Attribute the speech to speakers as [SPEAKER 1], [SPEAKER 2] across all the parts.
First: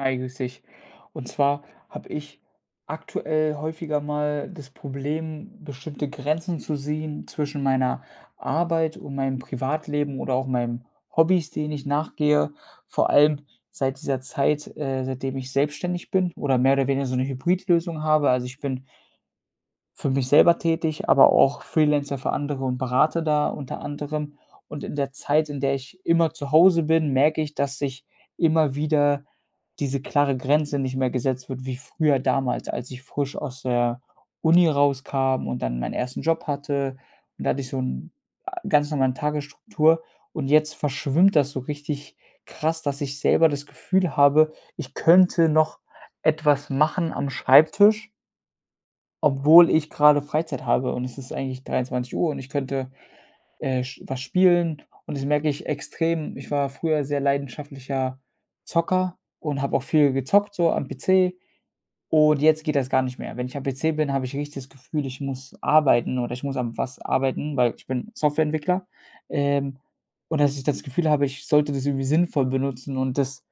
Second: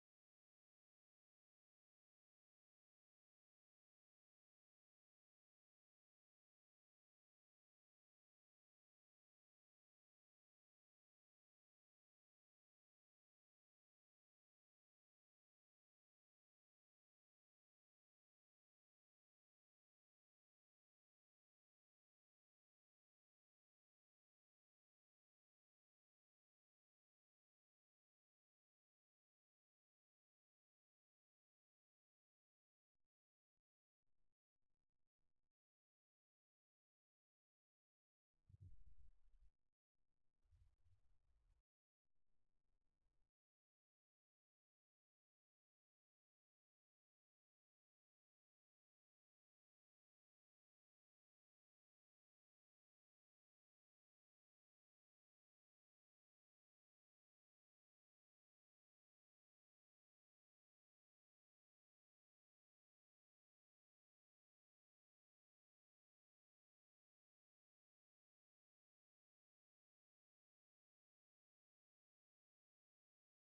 [SPEAKER 1] Hi, grüße dich. Und zwar habe ich aktuell häufiger mal das Problem, bestimmte Grenzen zu sehen zwischen meiner Arbeit und meinem Privatleben oder auch meinen Hobbys, denen ich nachgehe. Vor allem seit dieser Zeit, äh, seitdem ich selbstständig bin oder mehr oder weniger so 'ne Hybridlösung habe. Also, ich bin für mich selber tätig, aber auch Freelancer für andere und berate da unter anderem. Und in der Zeit, in der ich immer zu Hause bin, merke ich, dass ich immer wieder diese klare Grenze nicht mehr gesetzt wird, wie früher damals, als ich frisch aus der Uni rauskam und dann meinen ersten Job hatte. Und da hatte ich so 'n ä ganz normalen Tagesstruktur und jetzt verschwimmt das so richtig krass, dass ich selber das Gefühl habe, ich könnte noch etwas machen am Schreibtisch obwohl ich gerade Freizeit habe und es ist eigentlich 23:00 und ich könnte, äh, sch was spielen und das merke ich extrem. Ich war früher sehr leidenschaftlicher Zocker und habe auch viel gezockt, so am PC, und jetzt geht das gar nicht mehr. Wenn ich am PC bin, habe ich richtig das Gefühl, ich muss arbeiten oder ich muss an was arbeiten, weil ich bin Softwareentwickler. Ähm, und dass ich das Gefühl habe, ich sollte das irgendwie sinnvoll benutzen und das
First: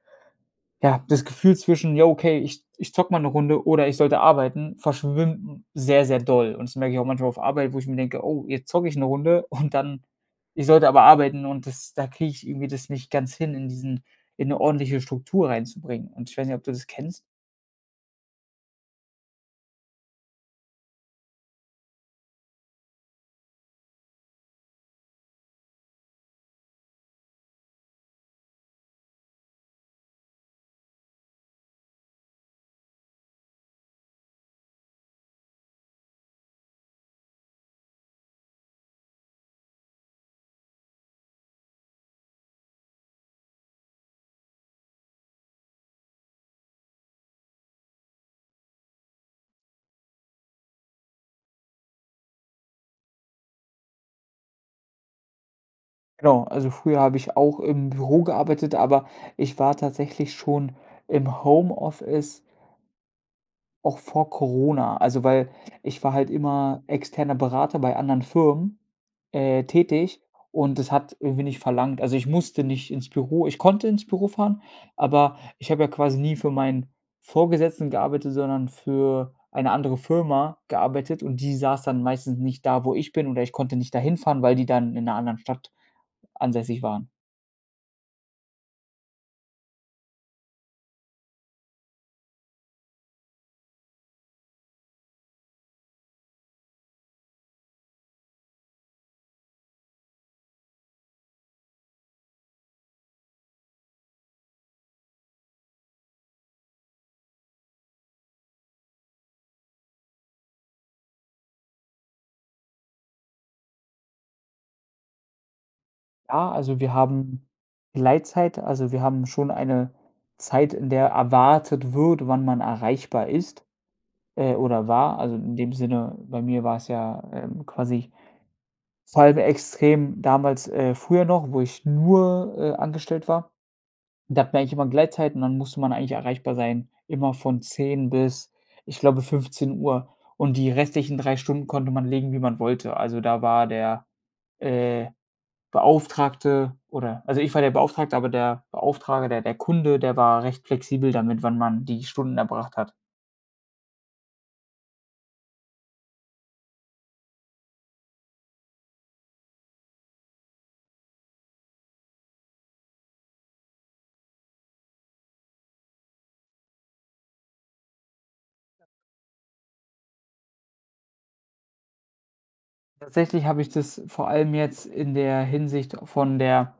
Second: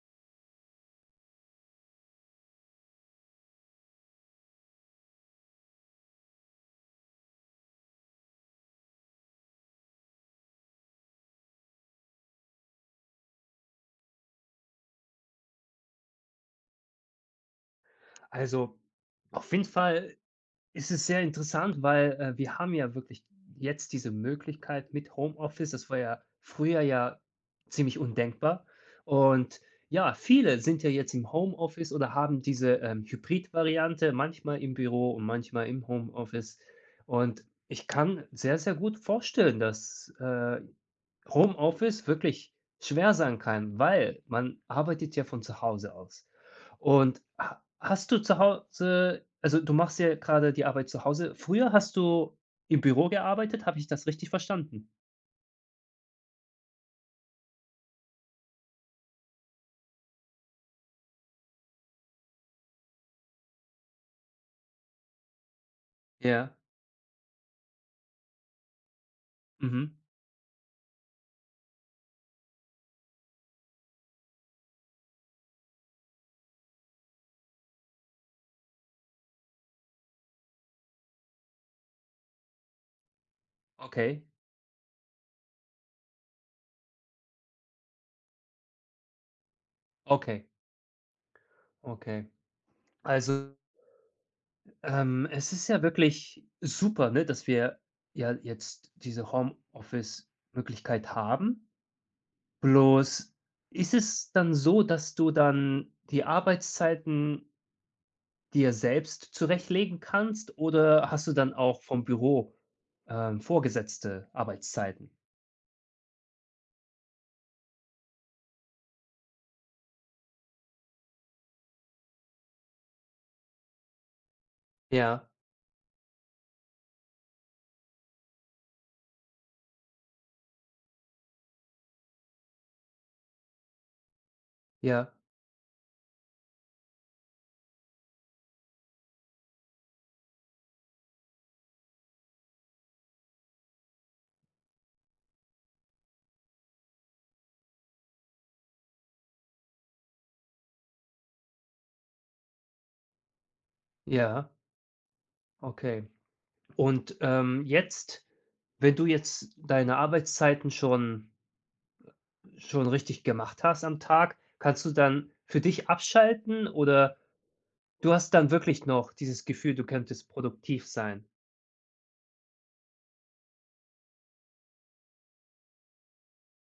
[SPEAKER 1] ja, das Gefühl zwischen: „Jo, okay, ich ich zocke mal 'ne Runde oder ich sollte arbeiten", verschwimmt sehr, sehr doll. Und das merke ich auch manchmal auf Arbeit, wo ich mir denke: „Oh, jetzt zocke ich 'ne Runde und dann" ich sollte aber arbeiten und das da kriege ich irgendwie das nicht ganz hin, in diesen in 'ne ordentliche Struktur reinzubringen. Und ich weiß nicht, ob du das kennst?
[SPEAKER 2] Also, auf jeden Fall ist es sehr interessant, weil, äh, wir haben ja wirklich jetzt diese Möglichkeit mit Homeoffice. Das war ja früher ja ziemlich undenkbar. Und ja, viele sind ja jetzt im Homeoffice oder haben diese, ähm, Hybrid-Variante, manchmal im Büro und manchmal im Homeoffice. Und, ich kann sehr, sehr gut vorstellen, dass, äh, Homeoffice wirklich schwer sein kann, weil man arbeitet ja von zu Hause aus und ha hast du zu Hause also du machst ja gerade die Arbeit zu Hause, früher hast du im Büro gearbeitet, habe ich das richtig verstanden?
[SPEAKER 1] Genau, also früher habe ich auch im Büro gearbeitet, aber ich war tatsächlich schon im Homeoffice auch vor Corona. Also weil, ich war halt
[SPEAKER 2] Ja.
[SPEAKER 1] immer externer Berater bei anderen Firmen, äh,
[SPEAKER 2] Mhm.
[SPEAKER 1] tätig und das hat irgendwie nicht verlangt also, ich musste nicht ins Büro, ich konnte ins Büro fahren, aber ich habe ja quasi nie für meinen Vorgesetzten gearbeitet, sondern für eine andere Firma gearbeitet und die saß dann meistens nicht da, wo ich bin oder ich konnte nicht da
[SPEAKER 2] Okay.
[SPEAKER 1] hinfahren, weil die dann in ‘ner anderen Stadt ansässig waren.
[SPEAKER 2] Okay. Okay. Also ähm, es ist ja wirklich, super, ne, dass wir ja jetzt diese Homeoffice-Möglichkeit haben, bloß, ist es dann so, dass du dann die Arbeitszeiten dir selbst zurechtlegen kannst, oder hast du dann auch vom Büro, ähm, vorgesetzte Arbeitszeiten?
[SPEAKER 1] Ja, also wir haben, Gleitzeit. Also, wir haben schon eine Zeit, in der erwartet wird, wann man erreichbar ist, äh, oder war,
[SPEAKER 2] Ja.
[SPEAKER 1] also in dem Sinne, bei mir war es ja, ähm, quasi [unintelligible] extrem, damals, äh, früher noch, wo ich nur, äh, angestellt war. Da hat man eigentlich immer
[SPEAKER 2] Ja.
[SPEAKER 1] Gleitzeit und dann musste man eigentlich erreichbar sein, immer von 10 bis, ich glaube 15:00 und die restlichen 3 Stunden konnte man legen, wie man wollte. Also, da war der, äh, Beauftragte oder also ich war der Beauftragte, aber der Beauftrager, der der Kunde, der war recht flexibel damit, wann man die Stunden erbracht hat.
[SPEAKER 2] Ja. Okay. Und, ähm, jetzt, wenn du jetzt deine Arbeitszeiten schon schon richtig gemacht hast, am Tag. Kannst du dann für dich abschalten, oder du hast dann wirklich noch dieses Gefühl, du könntest produktiv sein?
[SPEAKER 1] Tatsächlich habe ich das vor allem jetzt in der Hinsicht von der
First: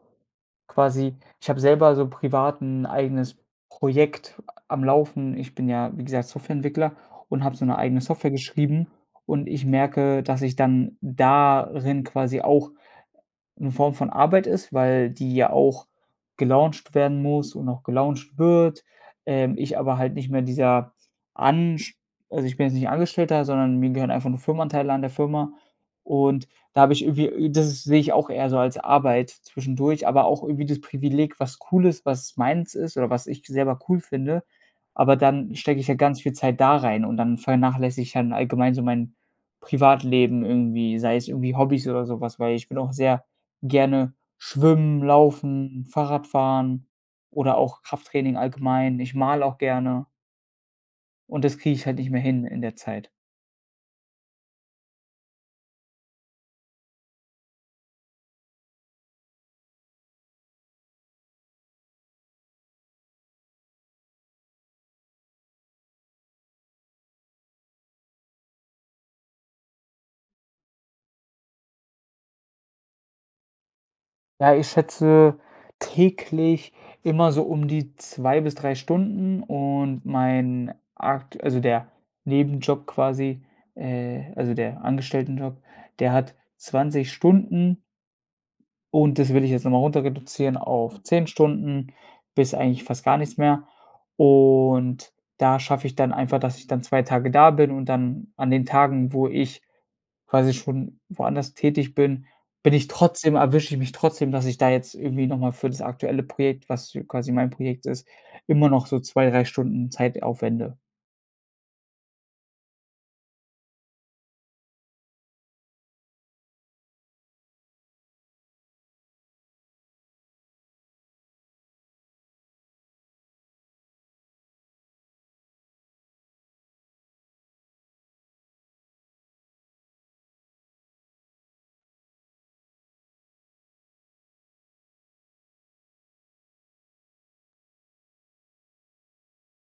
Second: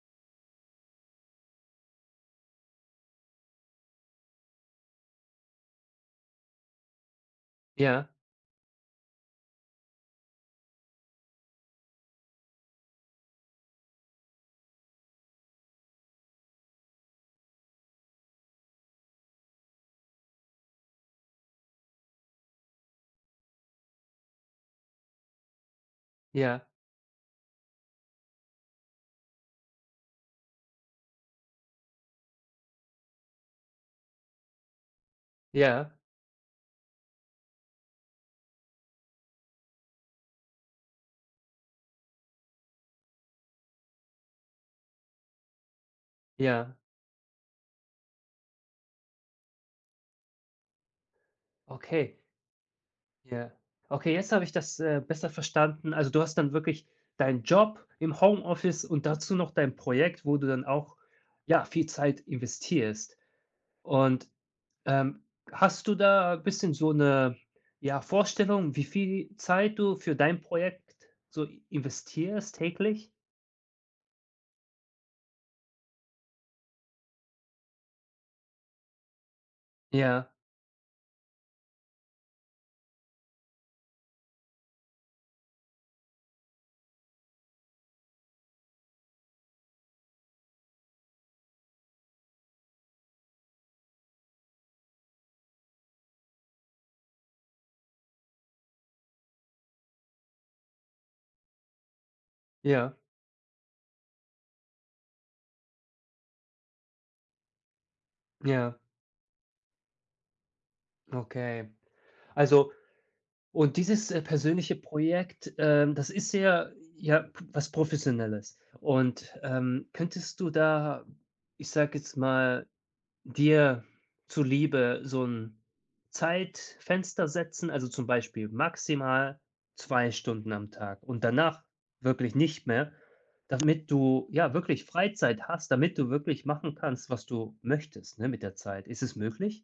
[SPEAKER 1] quasi ich habe selber so privat 'n eigenes Projekt am Laufen. Ich bin ja, wie gesagt, Softwareentwickler und habe so 'ne eigene
[SPEAKER 2] Ja.
[SPEAKER 1] Software geschrieben und ich merke, dass ich dann darin quasi auch 'ne Form von Arbeit ist, weil die ja auch gelauncht werden muss und auch gelauncht wird. Ähm, ich aber halt nicht mehr dieser Ansch also ich bin jetzt nicht Angestellter, sondern mir gehören einfach nur Firmenanteile an der Firma und
[SPEAKER 2] Ja.
[SPEAKER 1] da habe ich irgendwie äh, das sehe ich auch eher so als Arbeit zwischendurch, aber auch irgendwie das Privileg, was cool ist, was meins ist oder was ich selber cool finde. Aber dann stecke ich
[SPEAKER 2] Ja.
[SPEAKER 1] ja ganz viel Zeit da rein und dann vernachlässige ich halt allgemein so mein Privatleben irgendwie, sei es irgendwie Hobbys oder sowas, weil ich will auch sehr gerne schwimmen, laufen, Fahrrad
[SPEAKER 2] Ja.
[SPEAKER 1] fahren oder auch Krafttraining allgemein. Ich male auch gerne. Und das kriege ich halt nicht
[SPEAKER 2] Okay.
[SPEAKER 1] mehr hin in der Zeit.
[SPEAKER 2] Ja. Okay, jetzt habe ich das, äh, besser verstanden. Also, du hast dann wirklich deinen Job im Homeoffice und dazu noch dein Projekt, wo du dann auch, ja, viel Zeit investierst. Und, ähm, hast du da bisschen so 'ne, ja, Vorstellung, wie viel Zeit du für dein Projekt so investierst täglich?
[SPEAKER 1] Ja, ich schätze täglich immer so um die 2 bis 3 Stunden und
[SPEAKER 2] Ja.
[SPEAKER 1] mein aktue also der Nebenjob quasi, äh also der Angestelltenjob, der hat 20 Stunden. Und das will ich jetzt nochmal runter reduzieren auf 10 Stunden bis eigentlich fast gar nichts mehr. Und da schaffe ich dann einfach, dass ich dann 2 Tage da bin und dann an den Tagen, wo ich quasi schon woanders tätig bin, bin ich
[SPEAKER 2] Ja.
[SPEAKER 1] trotzdem erwische ich mich trotzdem, dass ich da jetzt irgendwie nochmal für das aktuelle Projekt, was ja quasi mein Projekt ist, immer
[SPEAKER 2] Ja.
[SPEAKER 1] noch so 2, 3 Stunden Zeit aufwende.
[SPEAKER 2] Okay, also und dieses, äh, persönliche Projekt, ähm, das ist ja ja, p was Professionelles. Und, ähm, könntest du da, ich sage jetzt mal, dir zuliebe so 'n Zeitfenster setzen, also zum Beispiel maximal 2 Stunden am Tag und danach wirklich nicht mehr damit du, ja, wirklich Freizeit hast, damit du wirklich machen kannst, was du möchtest, ne, mit der Zeit. Ist es möglich?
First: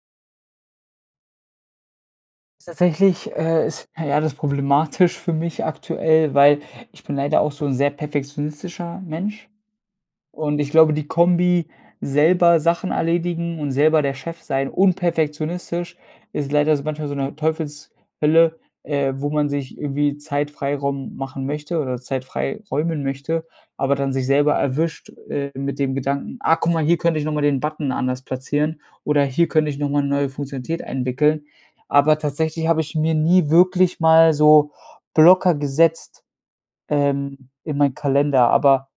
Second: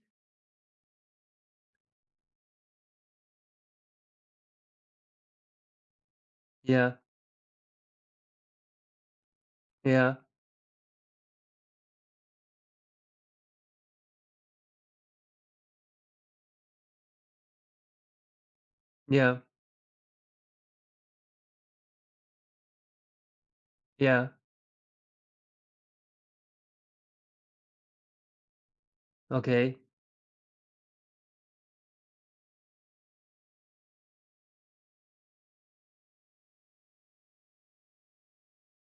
[SPEAKER 1] Tatsächlich, äh, ist [unintelligible] alles problematisch für mich aktuell, weil
[SPEAKER 2] Ja.
[SPEAKER 1] ich bin leider auch so 'n sehr perfektionistischer Mensch.
[SPEAKER 2] Ja.
[SPEAKER 1] Und ich glaube, die Kombi, selber Sachen erledigen und selber der Chef sein und perfektionistisch, ist leider so manchmal so 'ne Teufelshölle, äh, wo
[SPEAKER 2] Ja.
[SPEAKER 1] man sich irgendwie Zeit-Freiraum machen möchte oder Zeit frei räumen möchte, aber dann sich
[SPEAKER 2] Ja
[SPEAKER 1] selber erwischt, äh, mit dem Gedanken: „Ah, guck mal, hier könnte ich nochmal den Button anders platzieren oder hier könnte
[SPEAKER 2] Okay.
[SPEAKER 1] ich nochmal 'ne neue Funktionalität einwickeln." Aber tatsächlich habe ich mir nie wirklich mal so Blocker gesetzt, ähm, in meinen Kalender. Aber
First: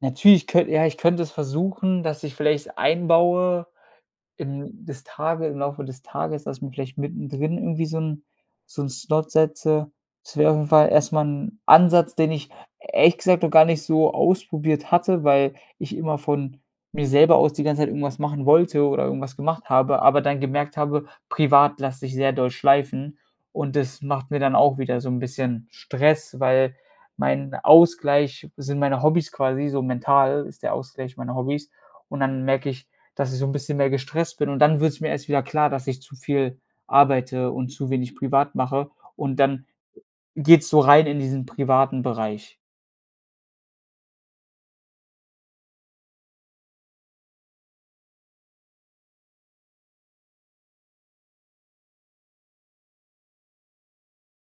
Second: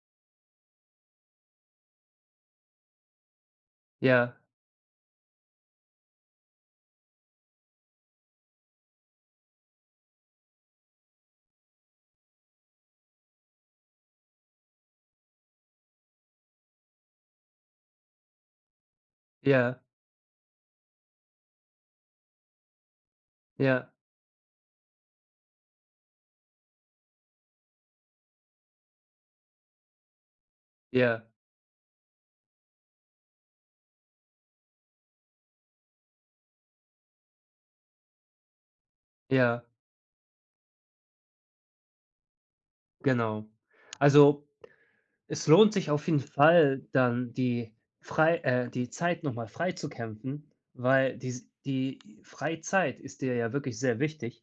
[SPEAKER 1] natürlich könn ja, ich könnte es versuchen, dass ich vielleicht einbaue,
[SPEAKER 2] Ja.
[SPEAKER 1] in das Tage im Laufe des Tages, dass ich mir vielleicht mittendrin irgendwie so 'n so 'n Slot setze. Das wäre auf jeden Fall erstmal 'n Ansatz, den ich ehrlich gesagt noch gar nicht so ausprobiert hatte, weil ich immer von mir selber aus die ganze Zeit irgendwas machen wollte oder irgendwas gemacht
[SPEAKER 2] Ja.
[SPEAKER 1] habe, aber dann gemerkt habe, privat lasse ich sehr doll schleifen und
[SPEAKER 2] Ja.
[SPEAKER 1] das macht mir dann auch wieder so 'n bisschen Stress, weil mein Ausgleich sind meine Hobbys quasi so mental ist der Ausgleich
[SPEAKER 2] Ja.
[SPEAKER 1] meine Hobbys. Und dann merke ich, dass ich so 'n bisschen mehr gestresst bin und dann wird es mir erst wieder klar, dass ich zu viel arbeite und zu wenig privat mache und
[SPEAKER 2] Ja.
[SPEAKER 1] dann geht es so rein in diesen privaten Bereich.
[SPEAKER 2] Genau. Also, es lohnt sich auf jeden Fall dann die frei äh, die Zeit noch mal frei zu kämpfen, weil dies die Freizeit ist dir ja wirklich sehr wichtig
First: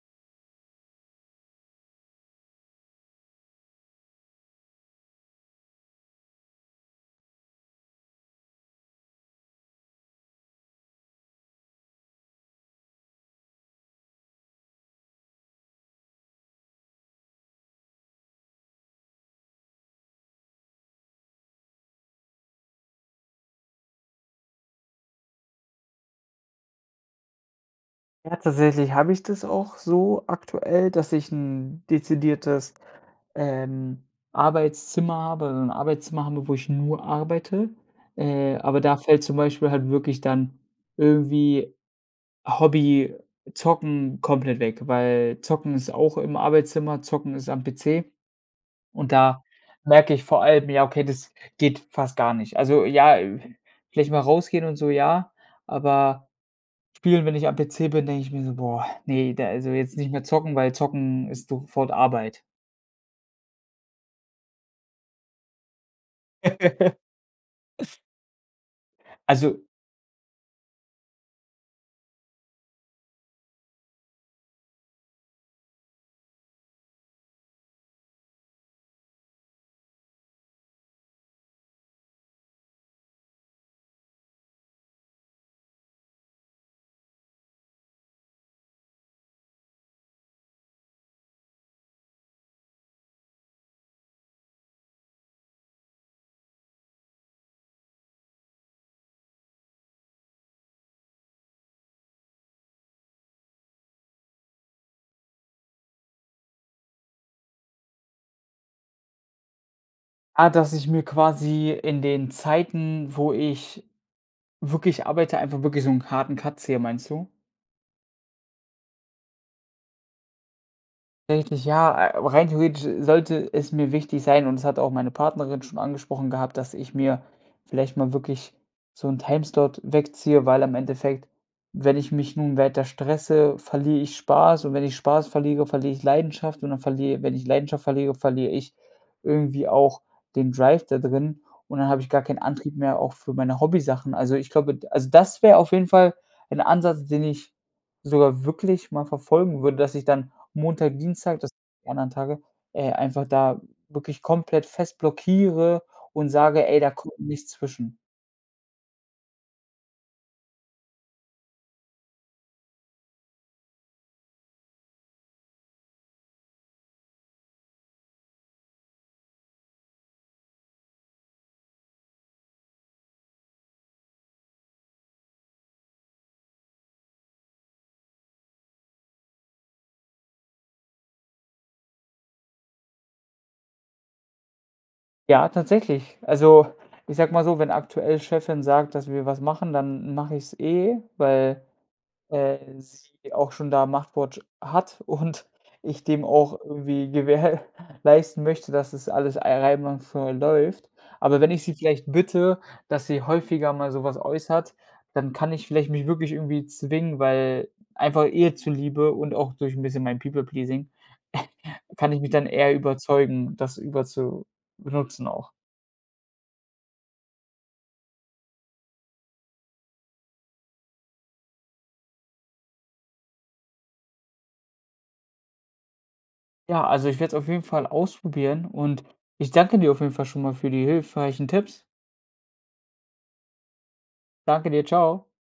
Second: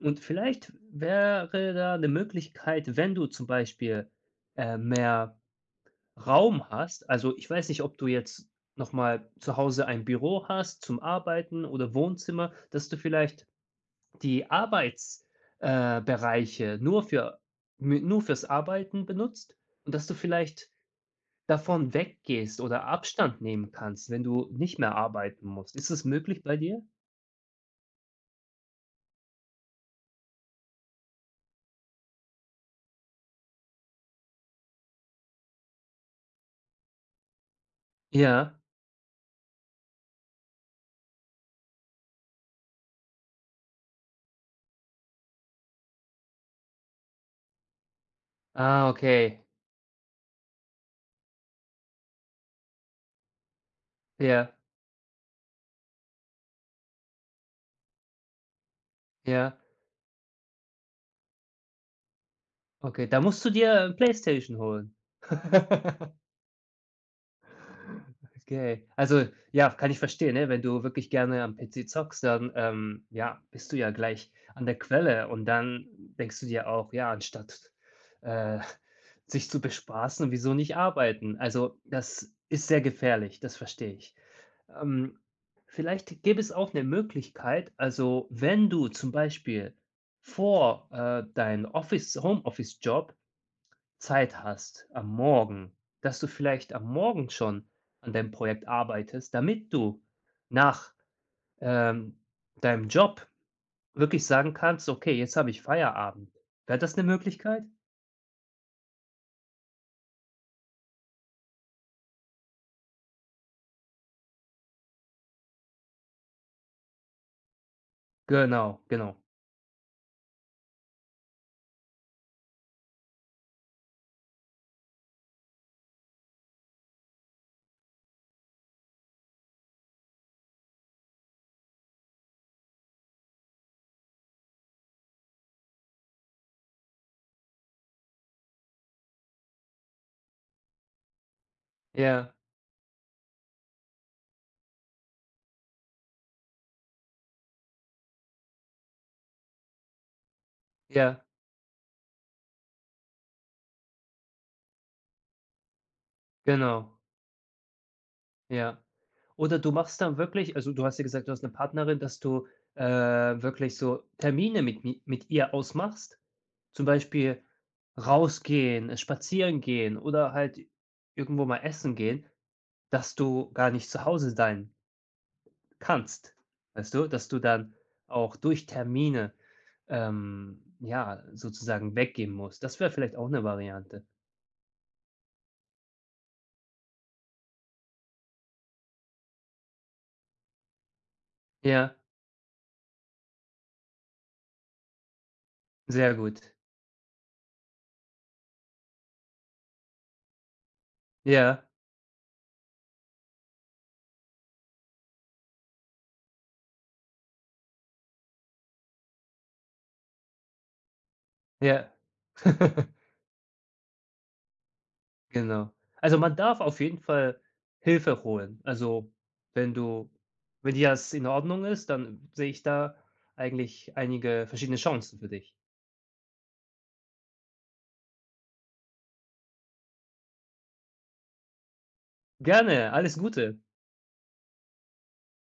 [SPEAKER 2] und vielleicht wäre da 'ne Möglichkeit, wenn du zum Beispiel, äh, mehr Raum hast. Also, ich weiß nicht, ob du jetzt noch mal zu Hause ein Büro hast zum Arbeiten oder Wohnzimmer, dass du vielleicht die Arbeits äh, Bereiche nur für mü nur für‘s Arbeiten benutzt und dass du vielleicht davon weggehst oder Abstand nehmen kannst, wenn du nicht mehr arbeiten musst. Ist das möglich bei dir?
[SPEAKER 1] Ja, tatsächlich habe ich das auch so aktuell, dass ich 'n dezidiertes, ähm, Arbeitszimmer habe ‘n Arbeitszimmer habe, wo ich nur arbeite.
[SPEAKER 2] Ja.
[SPEAKER 1] Äh, aber da fällt zum Beispiel halt wirklich dann irgendwie Hobby Zocken komplett weg, weil Zocken ist auch im Arbeitszimmer, Zocken ist am PC
[SPEAKER 2] Ah,
[SPEAKER 1] und
[SPEAKER 2] okay.
[SPEAKER 1] da merke ich vor allem, ja, okay, das geht fast gar nicht. Also ja, äh, vielleicht mal
[SPEAKER 2] Ja.
[SPEAKER 1] rausgehen und so, ja, aber spielen, wenn ich am PC bin, denke ich mir so: „Boah, ne, de
[SPEAKER 2] Ja.
[SPEAKER 1] also jetzt nicht mehr zocken, weil zocken ist sofort Arbeit.“
[SPEAKER 2] Okay, da musst du dir, äh, PlayStation holen. Okay. Also
[SPEAKER 1] Also
[SPEAKER 2] ja, kann ich verstehen, ne? Wenn du wirklich gerne am PC zockst, dann, ähm, ja, bist du ja gleich an der Quelle und dann denkst du dir auch, ja, anstatt, äh, sich zu bespaßen, wieso nicht arbeiten? Also, das ist sehr gefährlich, das verstehe ich. Ähm, vielleicht gäbe es auch 'ne Möglichkeit, also wenn du zum Beispiel vor, äh, dein Office Homeoffice-Job Zeit hast am Morgen, dass du vielleicht am Morgen schon an deinem Projekt arbeitest, damit du nach, ähm, deinem Job wirklich sagen kannst: „Okay, jetzt habe ich Feierabend.“ Wäre das 'ne Möglichkeit?
[SPEAKER 1] Ah, dass ich mir quasi in den Zeiten, wo ich wirklich arbeite, einfach wirklich so 'n harten Cut ziehe, meinst du?
[SPEAKER 2] Genau, genau.
[SPEAKER 1] Eigentlich, ja. Äh, aber rein theoretisch sollte es mir wichtig sein und das hat auch meine Partnerin schon angesprochen gehabt, dass ich mir vielleicht mal wirklich so 'n Timeslot wegziehe, weil am Endeffekt, wenn ich mich nun weiter stresse, verliere ich Spaß und wenn ich Spaß verliere, verliere ich Leidenschaft und dann verliere wenn ich Leidenschaft verliere, verliere ich irgendwie auch den Drive da drin und dann habe ich gar
[SPEAKER 2] Ja.
[SPEAKER 1] kein Antrieb mehr auch für meine Hobbysachen. Also ich glaube, d also das wäre auf jeden Fall ein Ansatz, den ich sogar wirklich mal verfolgen würde, dass ich dann Montag,
[SPEAKER 2] Ja.
[SPEAKER 1] Dienstag dass die anderen Tage, äh, einfach da wirklich komplett fest blockiere und sage: „Ey,
[SPEAKER 2] Genau.
[SPEAKER 1] da kommt nichts zwischen.“
[SPEAKER 2] Ja. Oder du machst dann wirklich also, du hast ja gesagt, du hast 'ne Partnerin, dass du, äh, wirklich so Termine mit mi mit ihr ausmachst. Zum Beispiel rausgehen, spazieren gehen oder halt irgendwo mal essen gehen, dass du gar nicht zu Hause sein kannst, weißt du? Dass du dann auch durch Termine, ähm, ja, sozusagen weggehen musst. Das wäre vielleicht auch 'ne Variante.
[SPEAKER 1] Ja, tatsächlich. Also, ich sage mal so, wenn aktuell Chefin sagt, dass wir was machen, dann mache ich es eh, weil,
[SPEAKER 2] Ja.
[SPEAKER 1] äh, sie auch schon da 'n Machtwort hat und ich
[SPEAKER 2] Sehr
[SPEAKER 1] dem
[SPEAKER 2] gut.
[SPEAKER 1] auch irgendwie gewährleisten möchte, dass das alles ei einwandfrei läuft. Aber wenn ich
[SPEAKER 2] Ja.
[SPEAKER 1] sie vielleicht bitte, dass sie häufiger mal sowas äußert, dann kann ich vielleicht mich wirklich irgendwie zwingen weil einfach ihr zuliebe und auch durch 'n bisschen mein People-Pleasing,
[SPEAKER 2] Ja.
[SPEAKER 1] kann ich mich dann eher überzeugen, das über zu benutzen auch.
[SPEAKER 2] Genau. Also, man darf auf jeden Fall Hilfe holen. Also, wenn du wenn dir das in Ordnung ist, dann sehe ich da eigentlich einige verschiedene Chancen für dich.
[SPEAKER 1] Ja, also, ich werde es auf jeden Fall ausprobieren und ich danke dir auf jeden Fall schon mal für die hilfreichen Tipps.
[SPEAKER 2] Gerne, alles Gute.
[SPEAKER 1] Danke dir. Tschau.